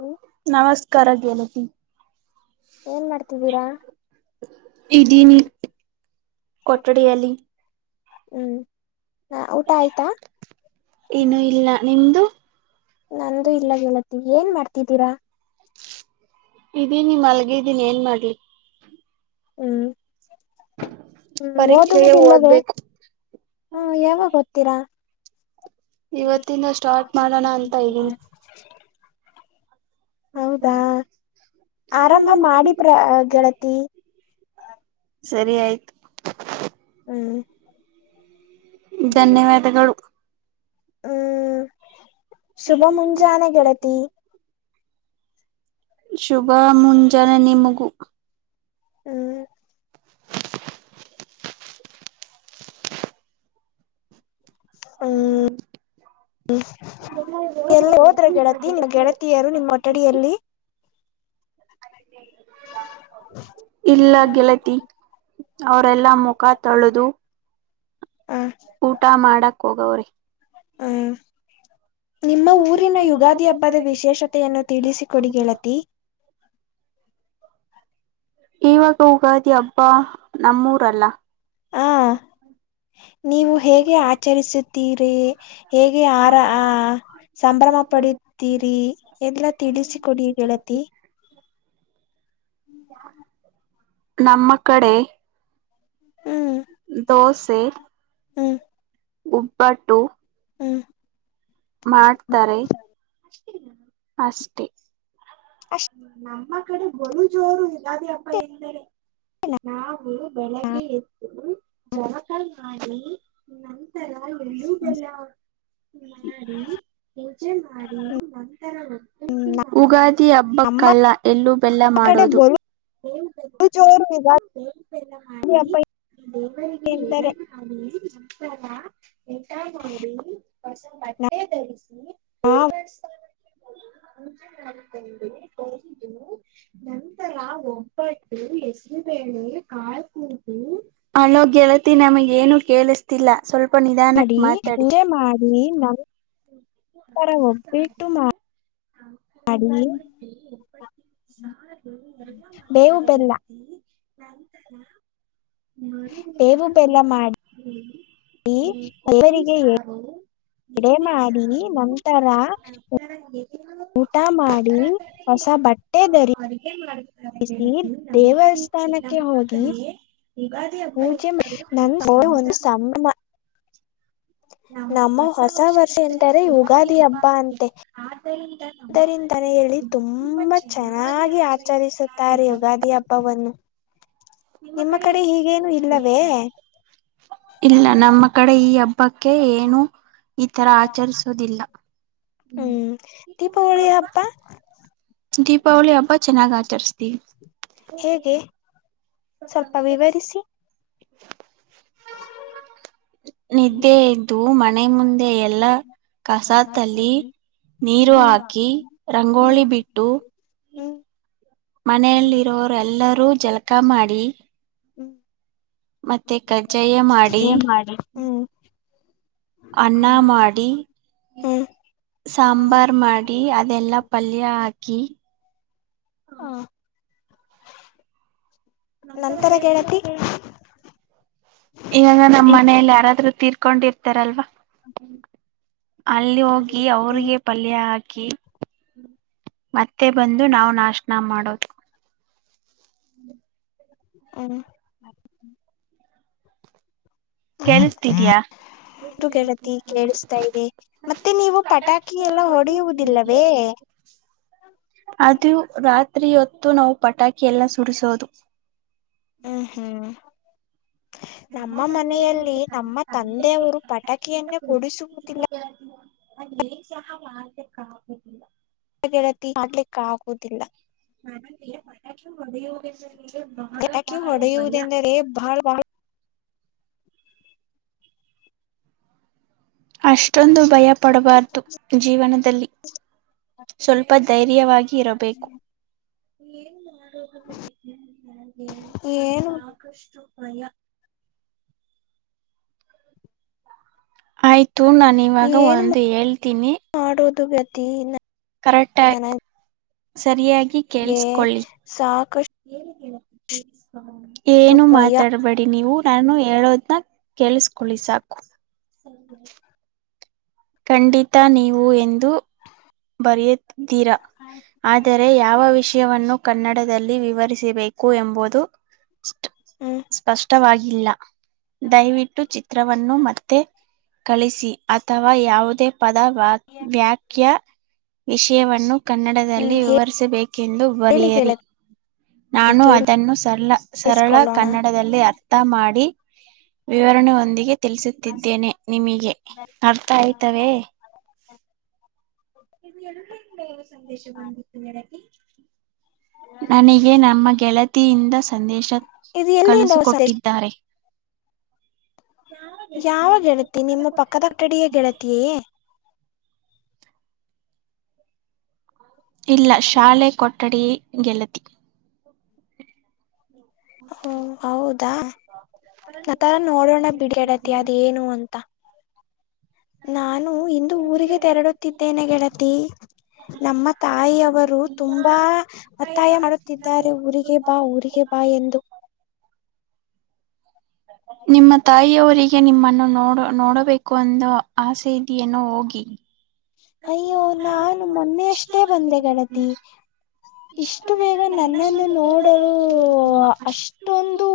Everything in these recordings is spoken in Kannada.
ಹ್ಮ್ ನಮಸ್ಕಾರ ಗೆಳತಿ. ಏನ್ ಮಾಡ್ತಿದೀರಾ? ಕೊಟ್ಟಡಿಯಲ್ಲಿ ಹ್ಮ್ ಹ ಊಟ ಆಯ್ತಾ? ಇನ್ನು ಇಲ್ಲ ನಿಮ್ದು ನಂದು ಇಲ್ಲ ಗೆಳತಿ, ಏನ್ ಮಾಡ್ತಿದ್ದೀರಾ? ಇದೀನಿ ಮಲ್ಗಿದೀನಿ ಏನ್ ಮಾಡ್ಲಿ? ಹ್ಮ್ ಪರೀಕ್ಷೆಗೆ ಓದುವುದಿಲ್ಲವೇ ಓದ್ಬೇಕು. ಹ ಯಾವಾಗ ಓದ್ತೀರಾ ಇವತ್ತಿಂದ ಸ್ಟಾರ್ಟ್ ಮಾಡಣ ಅಂತ ಇದೀನಿ. ಹೌದಾ ಆರಂಭ ಮಾಡಿ ಪ್ರ ಗೆಳತಿ. ಸರಿ ಆಯ್ತು [inaudible] ಧನ್ಯವಾದಗಳು. [unintelligible] ಹೂ ಶುಭ ಮುಂಜಾನೆ ಗೆಳತಿ. [unintelligible] ಶುಭ ಮುಂಜಾನೆ ನಿಮಗೂ ಹೂ. [inaudible] ಹು. [unintelligible] ಹು ಎಲ್ಲಿ ಹೋದರಿ ಗೆಳತಿ ನೀವ್ ಗೆಳತಿಯರು ನಿಮ್ಮ ಕೊಠಡಿಯಲ್ಲಿ. [unintelligible] ಅಡಿಗೆ ಇಲ್ಲ. [unintelligible] ಇಲ್ಲ ಗೆಳತಿ ಅವರೆಲ್ಲಾ ಮುಖ ತೊಳೆದು. [inaudible] ಹ ಊಟ ಮಾಡಾಕ ಮಾಡಕ್ ಹೋಗ್ಯಾರ ಹೋಗವ್ರಿ ಹ. [inaudible] ನಿಮ್ಮ ಊರಿನ ಯುಗಾದಿ ಹಬ್ಬದ ವಿಶೇಷತೆಯನ್ನು ತಿಳಿಸಿ ಕೊಡಿ ಗೆಳತಿ. [unintelligible] ಇವಾಗ ಯುಗಾದಿ ಹಬ್ಬಾ ನಮ್ಮ ಊರಲ್ಲ. [unintelligible] ಹಾ. [unintelligible] ನೀವು ಹೇಗೆ ಆಚರಿಸುತ್ತೀರಿ ಹೇಗೆ ಆರ ಆ [unintelligible] ಸಂಭ್ರಮ ಪಡೆಯುತ್ತೀರಿ ಎಲ್ಲಾ ತಿಳಿಸಿ ಕೊಡಿ ಗೆಳತಿ. [unintelligible] [unintelligible] ನಮ್ಮ ಕಡೆ ಹೂ. [inaudible] ದೋಸೆ ಹು ಉಬ್ಬಟ್ಟು ಹು. [unintelligible] ಮಾಡ್ತಾರೆ ಅಷ್ಟೇನಾ ಅಷ್ಟೇ. [unintelligible] ಅಷ್ [unintelligible] ನಮ್ಮ ಕಡೆ ಬಲು ಜೋರು ಯುಗಾದಿ ಹಬ್ಬ ಎಂದರೆ. [unintelligible] ನಾವು ಬೆಳಗ್ಗೆ ಏದ್ದು. ಜಳಕ ಮಾಡಿ, ನಂತ [unintelligible] ನಂತರ ಎಳ್ಳು ಬೆಲ್ಲ ಮಾಡಿ, ಪೂಜೆ ಮಾಡಿ ಮ [unintelligible] ನಂತರ ಒಬ್ಬಟ್ಟು ಮಾಡಿ ಯುಗಾದಿ ಹಬ್ಬ. [inaudible] ನಮ್ಮ ಕಲ್ಲ ಎಲ್ಲೂ, ಬೆಲ್ಲ ಕಡೆ ಮಾಡೋದು. ಬಲು [inaudible] ಜೋರು ಯುಗಾದಿ ಎಳ್ಳು ಬೆಲ್ಲ ಮಾಡಿ ಹಬ್ಬ ದೇವರಿಗಿ ಏಡೆ ಎಂದರೆ ಮಾಡಿ. [unintelligible] ಮಾಡಿ ನಂತರ. [unintelligible] ಊಟ ಮಾಡಿ ಹೊಸ ಬಟ್ಟೆ ಧರಿಸಿ ನಾವು ದೇವಸ್ಥಾನ. [unintelligible] ಪೂಜೆ ಮಾಡಿ ಬಂದೇ. [inaudible] ಹ ನಂತರ ಒಬ್ಬಟ್ಟು ಹೇಸರು ಬೇಳೆ ಕಾಳ ಕೂ [unintelligible] ಹಲೋ ಗೆಳತಿ ನಮಗ ಏನು ಕೇಳಿಸ್ತಿಲ್ಲ ಸ್ವಲ್ಪ ನಿಧಾನಕ್ ಮಾತಾಡಿ. [unintelligible] ನೀವು ನಮ್ಮ ತರಾ ಒಬ್ಬಟ್ಟು ಮಾಡ ಮಾಡಿ. [inaudible] ಡೈಲಿ ಒಬ್ಬಟ್ಟು ಸಾರು ಎಲ್ಲ ಮಾಡಿ [unintelligible] ಬೇವು ಬೆಲ್ಲ ಬೇವು ಬೆಲ್ಲ ಮಾಡಿ. [unintelligible] ಹು. [unintelligible] ಹೂ ಕೋಳಿ ದೇವರಿಗೆ ಸಾರು. [unintelligible] ಎಡೆ ಮೇಕೆ ಮಾಡಿ ಸಾರು. ನಂತರ [inaudible] ಊಟ ಮಾಡಿ ಹೊಸ ಬಟ್ಟ ಅಡುಗೆ ಮಾಡುತ್ತಾರೆ ಗೆಳತಿ ನಮ್ಮ ರೀತಿ ದೇವಸ್ಥಾನಕ್ಕೆ ನಮ್ಮ ಹೋಗಿ ಕಡೆ ಯುಗಾ [unintelligible] ಪೂಜೆ ಮತ್ತ ನಂದು ಒಂದು ಸಂಭ್ರಮ. [inaudible] ನಮ್ಮ ಹೊಸ ವರ್ಷ ಎಂದರೆ ಯುಗಾದಿ ಹಬ್ಬ ಅಂತೇ ಆದ್ದರಿಂದ. [inaudible] ಇದರಿಂದಾನೇ ಹೇಳಿ ತುಂಬಾ ಚೆನ್ನಾಗಿ ಆಚರಿಸುತ್ತಾರೆ ಯುಗಾದಿ ಹಬ್ಬವನ್ನು. [unintelligible] ನಿಮ್ಮ ಕಡೆ ಹೀಗೇನು ಇಲ್ಲವೇ. [unintelligible] ಇಲ್ಲ ನಮ್ಮ ಕಡೆ ಈ ಹಬ್ಬಕ್ಕೆ ಏನು ಈ ತರ ಆಚರಿಸ [unintelligible] ಸುವುದಿಲ್ಲ. [unintelligible] ಹ್ಮ್ ದೀಪಗಳ ಹಬ್ಬಾ ದೀಪಾವಳಿ ಹಬ್ಬ ಚೆನ್ನಾಗ್ ಆಚರ್ಸತಿವಿ ಹೇಗೆ ಸ್ವಲ್ಪ ವಿವರಿಸಿ [unintelligible] ನಿದ್ದೆ ಎದ್ದು ಮನೆ ಮುಂದೆ ಎಲ್ಲಾ ಕಸಾತ್ತಲ್ಲಿ ನೀರು ಹ್ಮ್ ಹಾಕಿ ರಂಗೋಲಿ ಹ್ಮ್ ಬಿಟ್ಟು ಮನೆಯಲ್ಲಿ ಇರೋರು ಎಲ್ಲರೂ ಜಳಕಾ ಮಾಡಿ ಹ್ಮ್ ಮತ್ತೆ ಕಜ್ಜಾಯ ಮಾಡಿ ಮಾಡಿ ಹ್ಮ್ ಅನ್ನ ಮಾಡಿ ಹ್ಮ್ ಸಾಂಬಾರ್ ಮಾಡಿ ಟಿ ಅದೆಲ್ಲಾ ಪಲ್ಯ ಹಾಕಿ ಹ ನಂತರ ಗೆಳತಿ ಈವಾಗ ನಮ್ಮ್ ಮನೆಯಲ್ಲಿ ಯಾರಾದರೂ ತೀರ್ಕೊಂಡಿರ್ತಾರಲ್ವಾ ಅಲ್ಲಿ ಹೋಗಿ ಹ್ಮ್ ಅವ್ರಿಗೆ ಪಲ್ಯ ಹಾಕಿ ಮತ್ತೆ ಬಂದು ನಾವು ನಾಸ್ಟಾ ಮಾಡೋದು ಹ ಕೇಳಿಸತಿದ್ಯಾ ಹೌದು ಗೆಳತಿ ಕೇಳಿಸ್ತಾ ಇದೆ ಮತ್ತೆ ನೀವು ಪಟಾಕಿ ಎಲ್ಲ ಹೊಡೆಯುವುದಿಲ್ಲವೇ ಅದು ರಾತ್ರಿ ಹೊತ್ತು ನಾವು ಪಟಾಕಿ ಎಲ್ಲಾ ಸುಡಿಸೋದು ಹ್ಮ್ ಹ್ಮ್ ನಮ್ಮ ಮನೆಯಲ್ಲಿ ನಮ್ಮ ತಂದೆಯವರು ಪಟಾಕಿಯನ್ನೇ ಕೊಡಿಸುವುದಿಲ್ಲ [unintelligible] ಗೆಳತಿ ಮಾಡಲಿಕ್ಕ ಆಗುವುದಿಲ್ಲ [unintelligible] ನನಗೆ ಪಟಾಕಿ ಹೊಡೆಯುವುದೆಂದರೆ ಬಹಳ ಬಹಳ ಅಷ್ಟೊಂದು ಭಯ ಪಡಬಾರದು ಜೀವನದಲ್ಲಿ ಸ್ವಲ್ಪ ಧೈರ್ಯವಾಗಿ ಇರಬೇಕು ಏನು ಮಾಡೋದು ಸಾಕಷ್ಟು ಭಯ ಆಯ್ತು ನಾನ ಇವಾಗ ಏನು ಒಂದು ಹೇಳ್ತೀನಿ ಮಾಡೋದು ಗೆಳತಿನಾ ಕರೆಕ್ಟ ಆಗಿ ಸರಿಯಾಗಿ ಕೇಳಸ್ಕೊಳ್ಳಿ ಸಾಕಷ್ಟು ಏನು ಭಯ ಮಾತಾಡಬೇಡಿ ನೀವು ನಾನು ಹೇಳೋದನ್ನ ಕೇಳಿಸ್ಕೊಳ್ಳಿ ಸಾಕು [unintelligible] ಖಂಡಿತ ನೀವು ಎಂದು ಬರೆಯಿದ್ದೀರಾ ಆದರೆ ಯಾವ ವಿಷಯವನ್ನು ಕನ್ನಡದಲ್ಲಿ ವಿವರಿಸಬೇಕು ಎಂಬುದು ಹ್ಮ್ ಸ್ಪಷ್ಟವಾಗಿಲ್ಲ ದಯವಿಟ್ಟು ಚಿತ್ರವನ್ನು ಮತ್ತೆ ಕಳಿಸಿ ಅಥವಾ ಯಾವುದೇ ಪದ ವ ವ್ಯಾಕ್ಯ ವಿಷಯವನ್ನು ಹ್ಮ್ ಕನ್ನಡದಲ್ಲಿ ವಿವರಿಸಬೇಕೆಂದು ಹೇಳಿ ಬರೆಯಿರಿ ಗೆಳತಿ ನಾನು ಕೇಳಿ ಅದನ್ನು ಸರಲ ಸರಳ ಇಸ್ಕೊಳ್ಳೋಣ ಕನ್ನಡದಲ್ಲಿ ಅರ್ಥ ಮಾಡಿ ವಿವರಣೆಯೊಂದಿಗೆ ತಿಳಿಸುತ್ತಿದ್ದೇನೆ ನಿಮಗೆ ಅರ್ಥ ಆಯ್ತವೆೇ ಇದು ಎಲ್ಲಿಂದ ಸಂದೇಶ ಬಂದಿತ್ತು ಗೆಳತಿ. ನನಗೆ ನಮ್ಮ ಗೆಳತಿಯಿಂದ ಸಂದೇಶ ಇದು ಎಲ್ಲಿಂದ ಹೊಸ ಕಳಿಸಿಕೊಟ್ಟಿದ್ದಾರೆ ಯಾವ ಗೆಳತಿ ನಿಮ್ಮ ಪಕ್ಕದ ಕಟ್ಟಡಿಯ ಗೆಳತಿಯೇ. ಇಲ್ಲ ಶಾಲೆ ಕೊಠಡಿ ಗೆಳತಿ. ಓ ಹೌದಾ ಆ ತರ ನೋಡೋಣ ಬಿಡಿ ಗೆಳತಿ ಅದು ಏನು ಅಂತ ನಾನು ಇಂದು ಊರಿಗೆ ತೆರಳುತ್ತಿದ್ದೇನೆ ಗೆಳತಿ. ನಮ್ಮ ತಾಯಿಯವರು ತುಂಬಾ ಒತ್ತಾಯ ಮಾಡುತ್ತಿದ್ದಾರೆ ಊರಿಗೆ ಬಾ ಊರಿಗೆ ಬಾ. ಬಾ ಎಂದು. ನಿಮ್ಮ ತಾಯಿಯವರಿಗೆ. ನಿಮ್ಮನ್ನು ನೋಡ ನೋಡಬೇಕು ಅಂದು ಆಸೆ ಇದೆನೋ ಹೋಗಿ. ಅಯ್ಯೋ ನಾನು ಮೊನ್ನೆ ಅಷ್ಟೇ ಬಂದೆ ಗೆಳತಿ. ಇಷ್ಟು ಬೇಗ ನನ್ನನ್ನು ನೋಡಲು ಅಷ್ಟೊಂದು.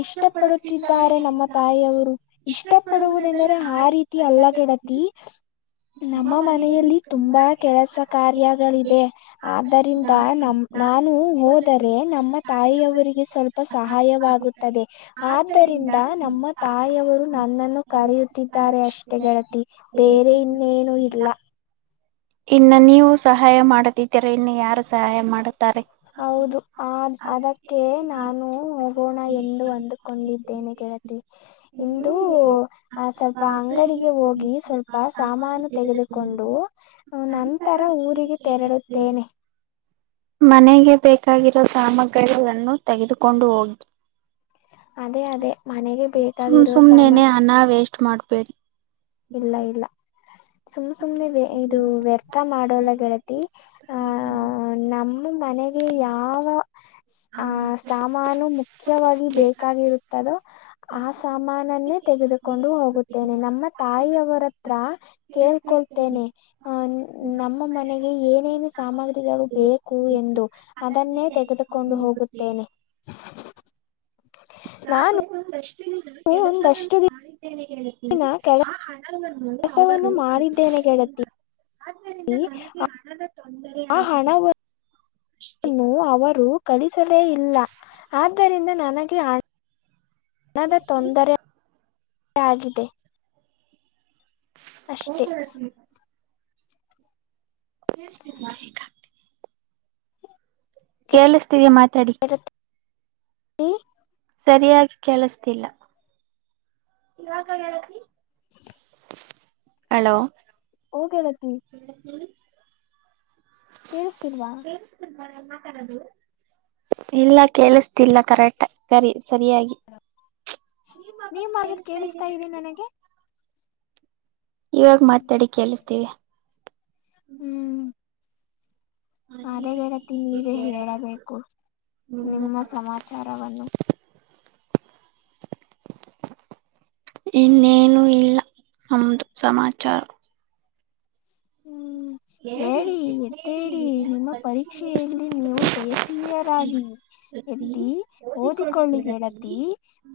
ಇಷ್ಟ ಪಡುತ್ತಿದ್ದಾರೆ ನಮ್ಮ ತಾಯಿಯವರು ಇಷ್ಟ ಪಡುವುದೆಂದರೆ ಆ ರೀತಿ. ಅಲ್ಲ ತಿ ಗೆಳತಿ. ನಮ್ಮ ಮನೆಯಲ್ಲಿ ತುಂಬಾ ಕೆಲಸ ಕಾರ್ಯಗಳಿದೆ. ಆದ್ದರಿಂದ ನಮ್ಮ ನಾನು ಹೋದರೆ ನಮ್ಮ ತಾಯಿಯವರಿಗೆ ಸ್ವಲ್ಪ. ಸಹಾಯವಾಗುತ್ತದೆ ಆದ್ದರಿಂದ ನಮ್ಮ ತಾಯಿಯವರು. ನನ್ನನ್ನು ಕರೆಯುತ್ತಿದ್ದಾರೆ ಅಷ್ಟೇ ಗೆಳತಿ ಬೇರೆ ಇನ್ನೇನು ಇಲ್ಲ. ಇನ್ನ ನೀವು ಸಹಾಯ ಮಾಡದಿದ್ದೀರ ಇನ್ನು ಯಾರ ಸಹಾಯ ಮಾಡ ಹೌದು ಆ ಅದಕ್ಕೆ ನಾನು ಹೋಗೋಣ ಎಂದು ಒಂದು. ಕೊಂಡಿದ್ದೇನೆ ಕೆಳತಿ ಇಂದು. ಆ ಸ್ವಲ್ಪ ಅಂಗಡಿಗೆ ಹೋಗಿ ಸ್ವಲ್ಪ ಸಾಮಾನು ತೆಗೆದುಕೊಂಡು. ಆ ನಂತರ ಊರಿಗೆ ತೆರಳುತ್ತೇನೆ. ಮನೆಗೆ ಬೇಕಾಗಿರೋ ಸಾಮಗ್ರಿಗಳನ್ನು ತೆಗೆದುಕೊಂಡು ಹೋಗಿ ಅದೇ ಅದೇ ಮನೆಗೆ ಸುಮ್ ಬೇಕಾಗಿರುವ ಸಾಮಾನು ಸುಮ್ನೆನೆ ಅನ್ನ ವೇಸ್ಟ್ ಮಾಡ್ಬೇಡಿ. ಇಲ್ಲ ಇಲ್ಲ ಸುಮ್ ಸುಮ್ನೆ ಇದು ವ್ಯರ್ಥ ಮಾಡೋಲ್ಲ ಗೆಳತಿ. ಆಹ ನಮ್ಮ ಮನೆಗೆ ಯಾವ ಆಹ ಸಾ. ಸಾಮಾನು ಮುಖ್ಯವಾಗಿ ಬೇಕಾಗಿರುತ್ತದೋ. ಆ ಸಾಮಾನನ್ನೇ ತೆಗೆದುಕೊಂಡು ಹೋಗುತ್ತೇನೆ ನಮ್ಮ ತಾಯಿಯವರತ್ರ. ಕೇಳ್ಕೊಳ್ತೇನೆ. ಅಹ ನಮ್ಮ ಮನೆಗೆ ಏನೇನು ಸಾಮಗ್ರಿಗಳು ಬೇಕು ಎಂದು. ಅದನ್ನೇ ತೆಗೆದುಕೊಂಡು ಹೋಗುತ್ತೇನೆ ನಾನ ಕೆಲಸವಂತ ಮಾಡಿದ್ದೇನೆ ಗೆಳತಿ ದಿನ ಕೆಲ [unintelligible] ವನ್ನು ಕೆಲಸವನ್ನು ಅವರು ಕ ಮಾಡಿದ್ದೇನೆ ಗೆಳತಿ ಆದ್ದರಿಂದ ನನಗೆ ಹಣದ ತೊಂದರೆ ಆ ಆಗಿದೆ ಹಣವನ್ನು ಅಷ್ಟೇ. ನ್ನು ಅವರು ಕಳಿಸದೇ ಇಲ್ಲ ಆದ್ದರಿಂದ ನನಗೆ ಆ ಹಣದ ತೊಂದರೆ [unintelligible] ಆಗಿದೆ. ಅಷ್ಟೇ [inaudible] ಕೇಳಿಸ್ತೀರಿ ಮಾತಾಡಿದ್ದು. [inaudible] ಸರಿಯಾಗಿ ಕೆಳಸ್ತಿಲ್ಲ. ಹಲೋ. ಓ ಗೆಳತಿ. ಹ್ಮ. ಕೇಳಸ್ತಿಲ್ವಾ. ಕೇಳಿಸ್ತಿಲ್ವ ನಾನ್ ಮಾತಾಡೋದು. ಇಲ್ಲ ಕೇಳಿಸ್ತಿಲ್ಲ ಕರೆಕ್ಟ್ ಸರಿ ಸರಿಯಾಗಿ ಶ್ರೀಮಕ ನೀವ್ ನಿ ಮಾಡೋದ್ ಕೇಳಿಸ್ತಾ ಇದಿ ಇದೆ ನನಗೆ ಇವಾಗ ಮಾತಾಡಿ ಕೇಳಿಸತೀದೆ ಹ್ಮ್ ಅದಾಗಿ ರತಿ ನೀವೇ ಹೇಳಬೇಕು ನಿಮ್ಮ ಸಮಾಚಾರವನ್ನು ಇನ್ನೇನು ಇಲ್ಲ ನಮ್ದು ಸಮಾಚಾರ ಹ್ಮ್ ಹೇಳಿ ಹೇಳಿ ಎದ್ದೇಳಿ [unintelligible] ನಿಮ್ಮ ಪರೀಕ್ಷೆ ಎತ್ತಿ ಓದಿಕೊಳ್ಳಿ ಗೆಳತಿ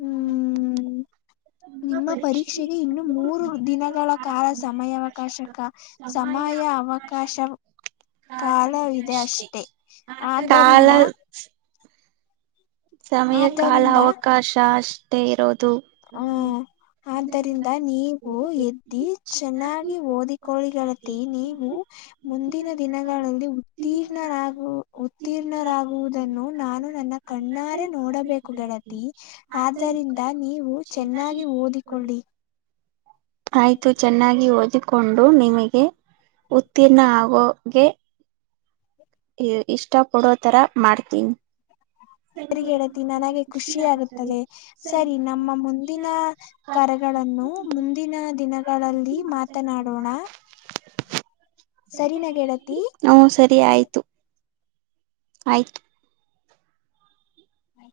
ಹ್ಮ ನಿಮ್ಮ ಪರೀಕ್ಷೆಗೆ ಇನ್ನು ಮೂರು ದಿನಗಳ ಕಾಲ ಸಮಯಾವಕಾಶಕ ಸಮಯ ಅವಕಾಶ ಕಾಲ ಇದೆ ಅಷ್ಟೇ ಕಾಲ ಆದ್ದರಿಂದ ಸಮಯ ಕಾಲ ಆದ್ದರಿಂದ ಅವಕಾಶ ಅಷ್ಟೇ ಇರೋದು ಹ್ಮ ಆದ್ದರಿಂದ ನೀವು ಎದ್ದಿ ಚೆನ್ನಾಗಿ ಓದಿಕೋಳ್ಳಿ ಗೆಳತಿ ನೀವು ಮುಂದಿನ ದಿನಗಳಲ್ಲಿ ಉತ್ತೀರ್ಣರಾಗ ಉತ್ತೀರ್ಣರಾಗುವುದನ್ನು ನಾನು ನನ್ನ ಕಣ್ಣ ನೋಡಬೇಕು ಗೆಳತಿ ಆದ್ದರಿಂದ ನೀವು ಚೆನ್ನಾಗಿ ಓದಿಕೊಳ್ಳಿ ಆಯ್ತು ಚೆನ್ನಾಗಿ ಓದಿಕೊಂಡು ನಿಮಗೆ ಉತ್ತೀರ್ಣ ಆಗೋಗೆ ಇಷ್ಟ ಪಡೋ ತರ ಮಾಡ್ತೀನಿ ಗೆಳತಿ ನನಗೆ ಖುಷಿ ಆಗುತ್ತದೆ ಸರಿ ನಮ್ಮ ಮುಂದಿನ ಕರೆಗಳನ್ನು ಮುಂದಿನ ದಿನಗಳಲ್ಲಿ ಮಾತನಾಡೋಣ ಸರಿನಾ ಗೆಳತಿ ಹ್ಮ ಸರಿ ಆಯ್ತು ಆಯ್ತು ಹ್ಮ [unintelligible]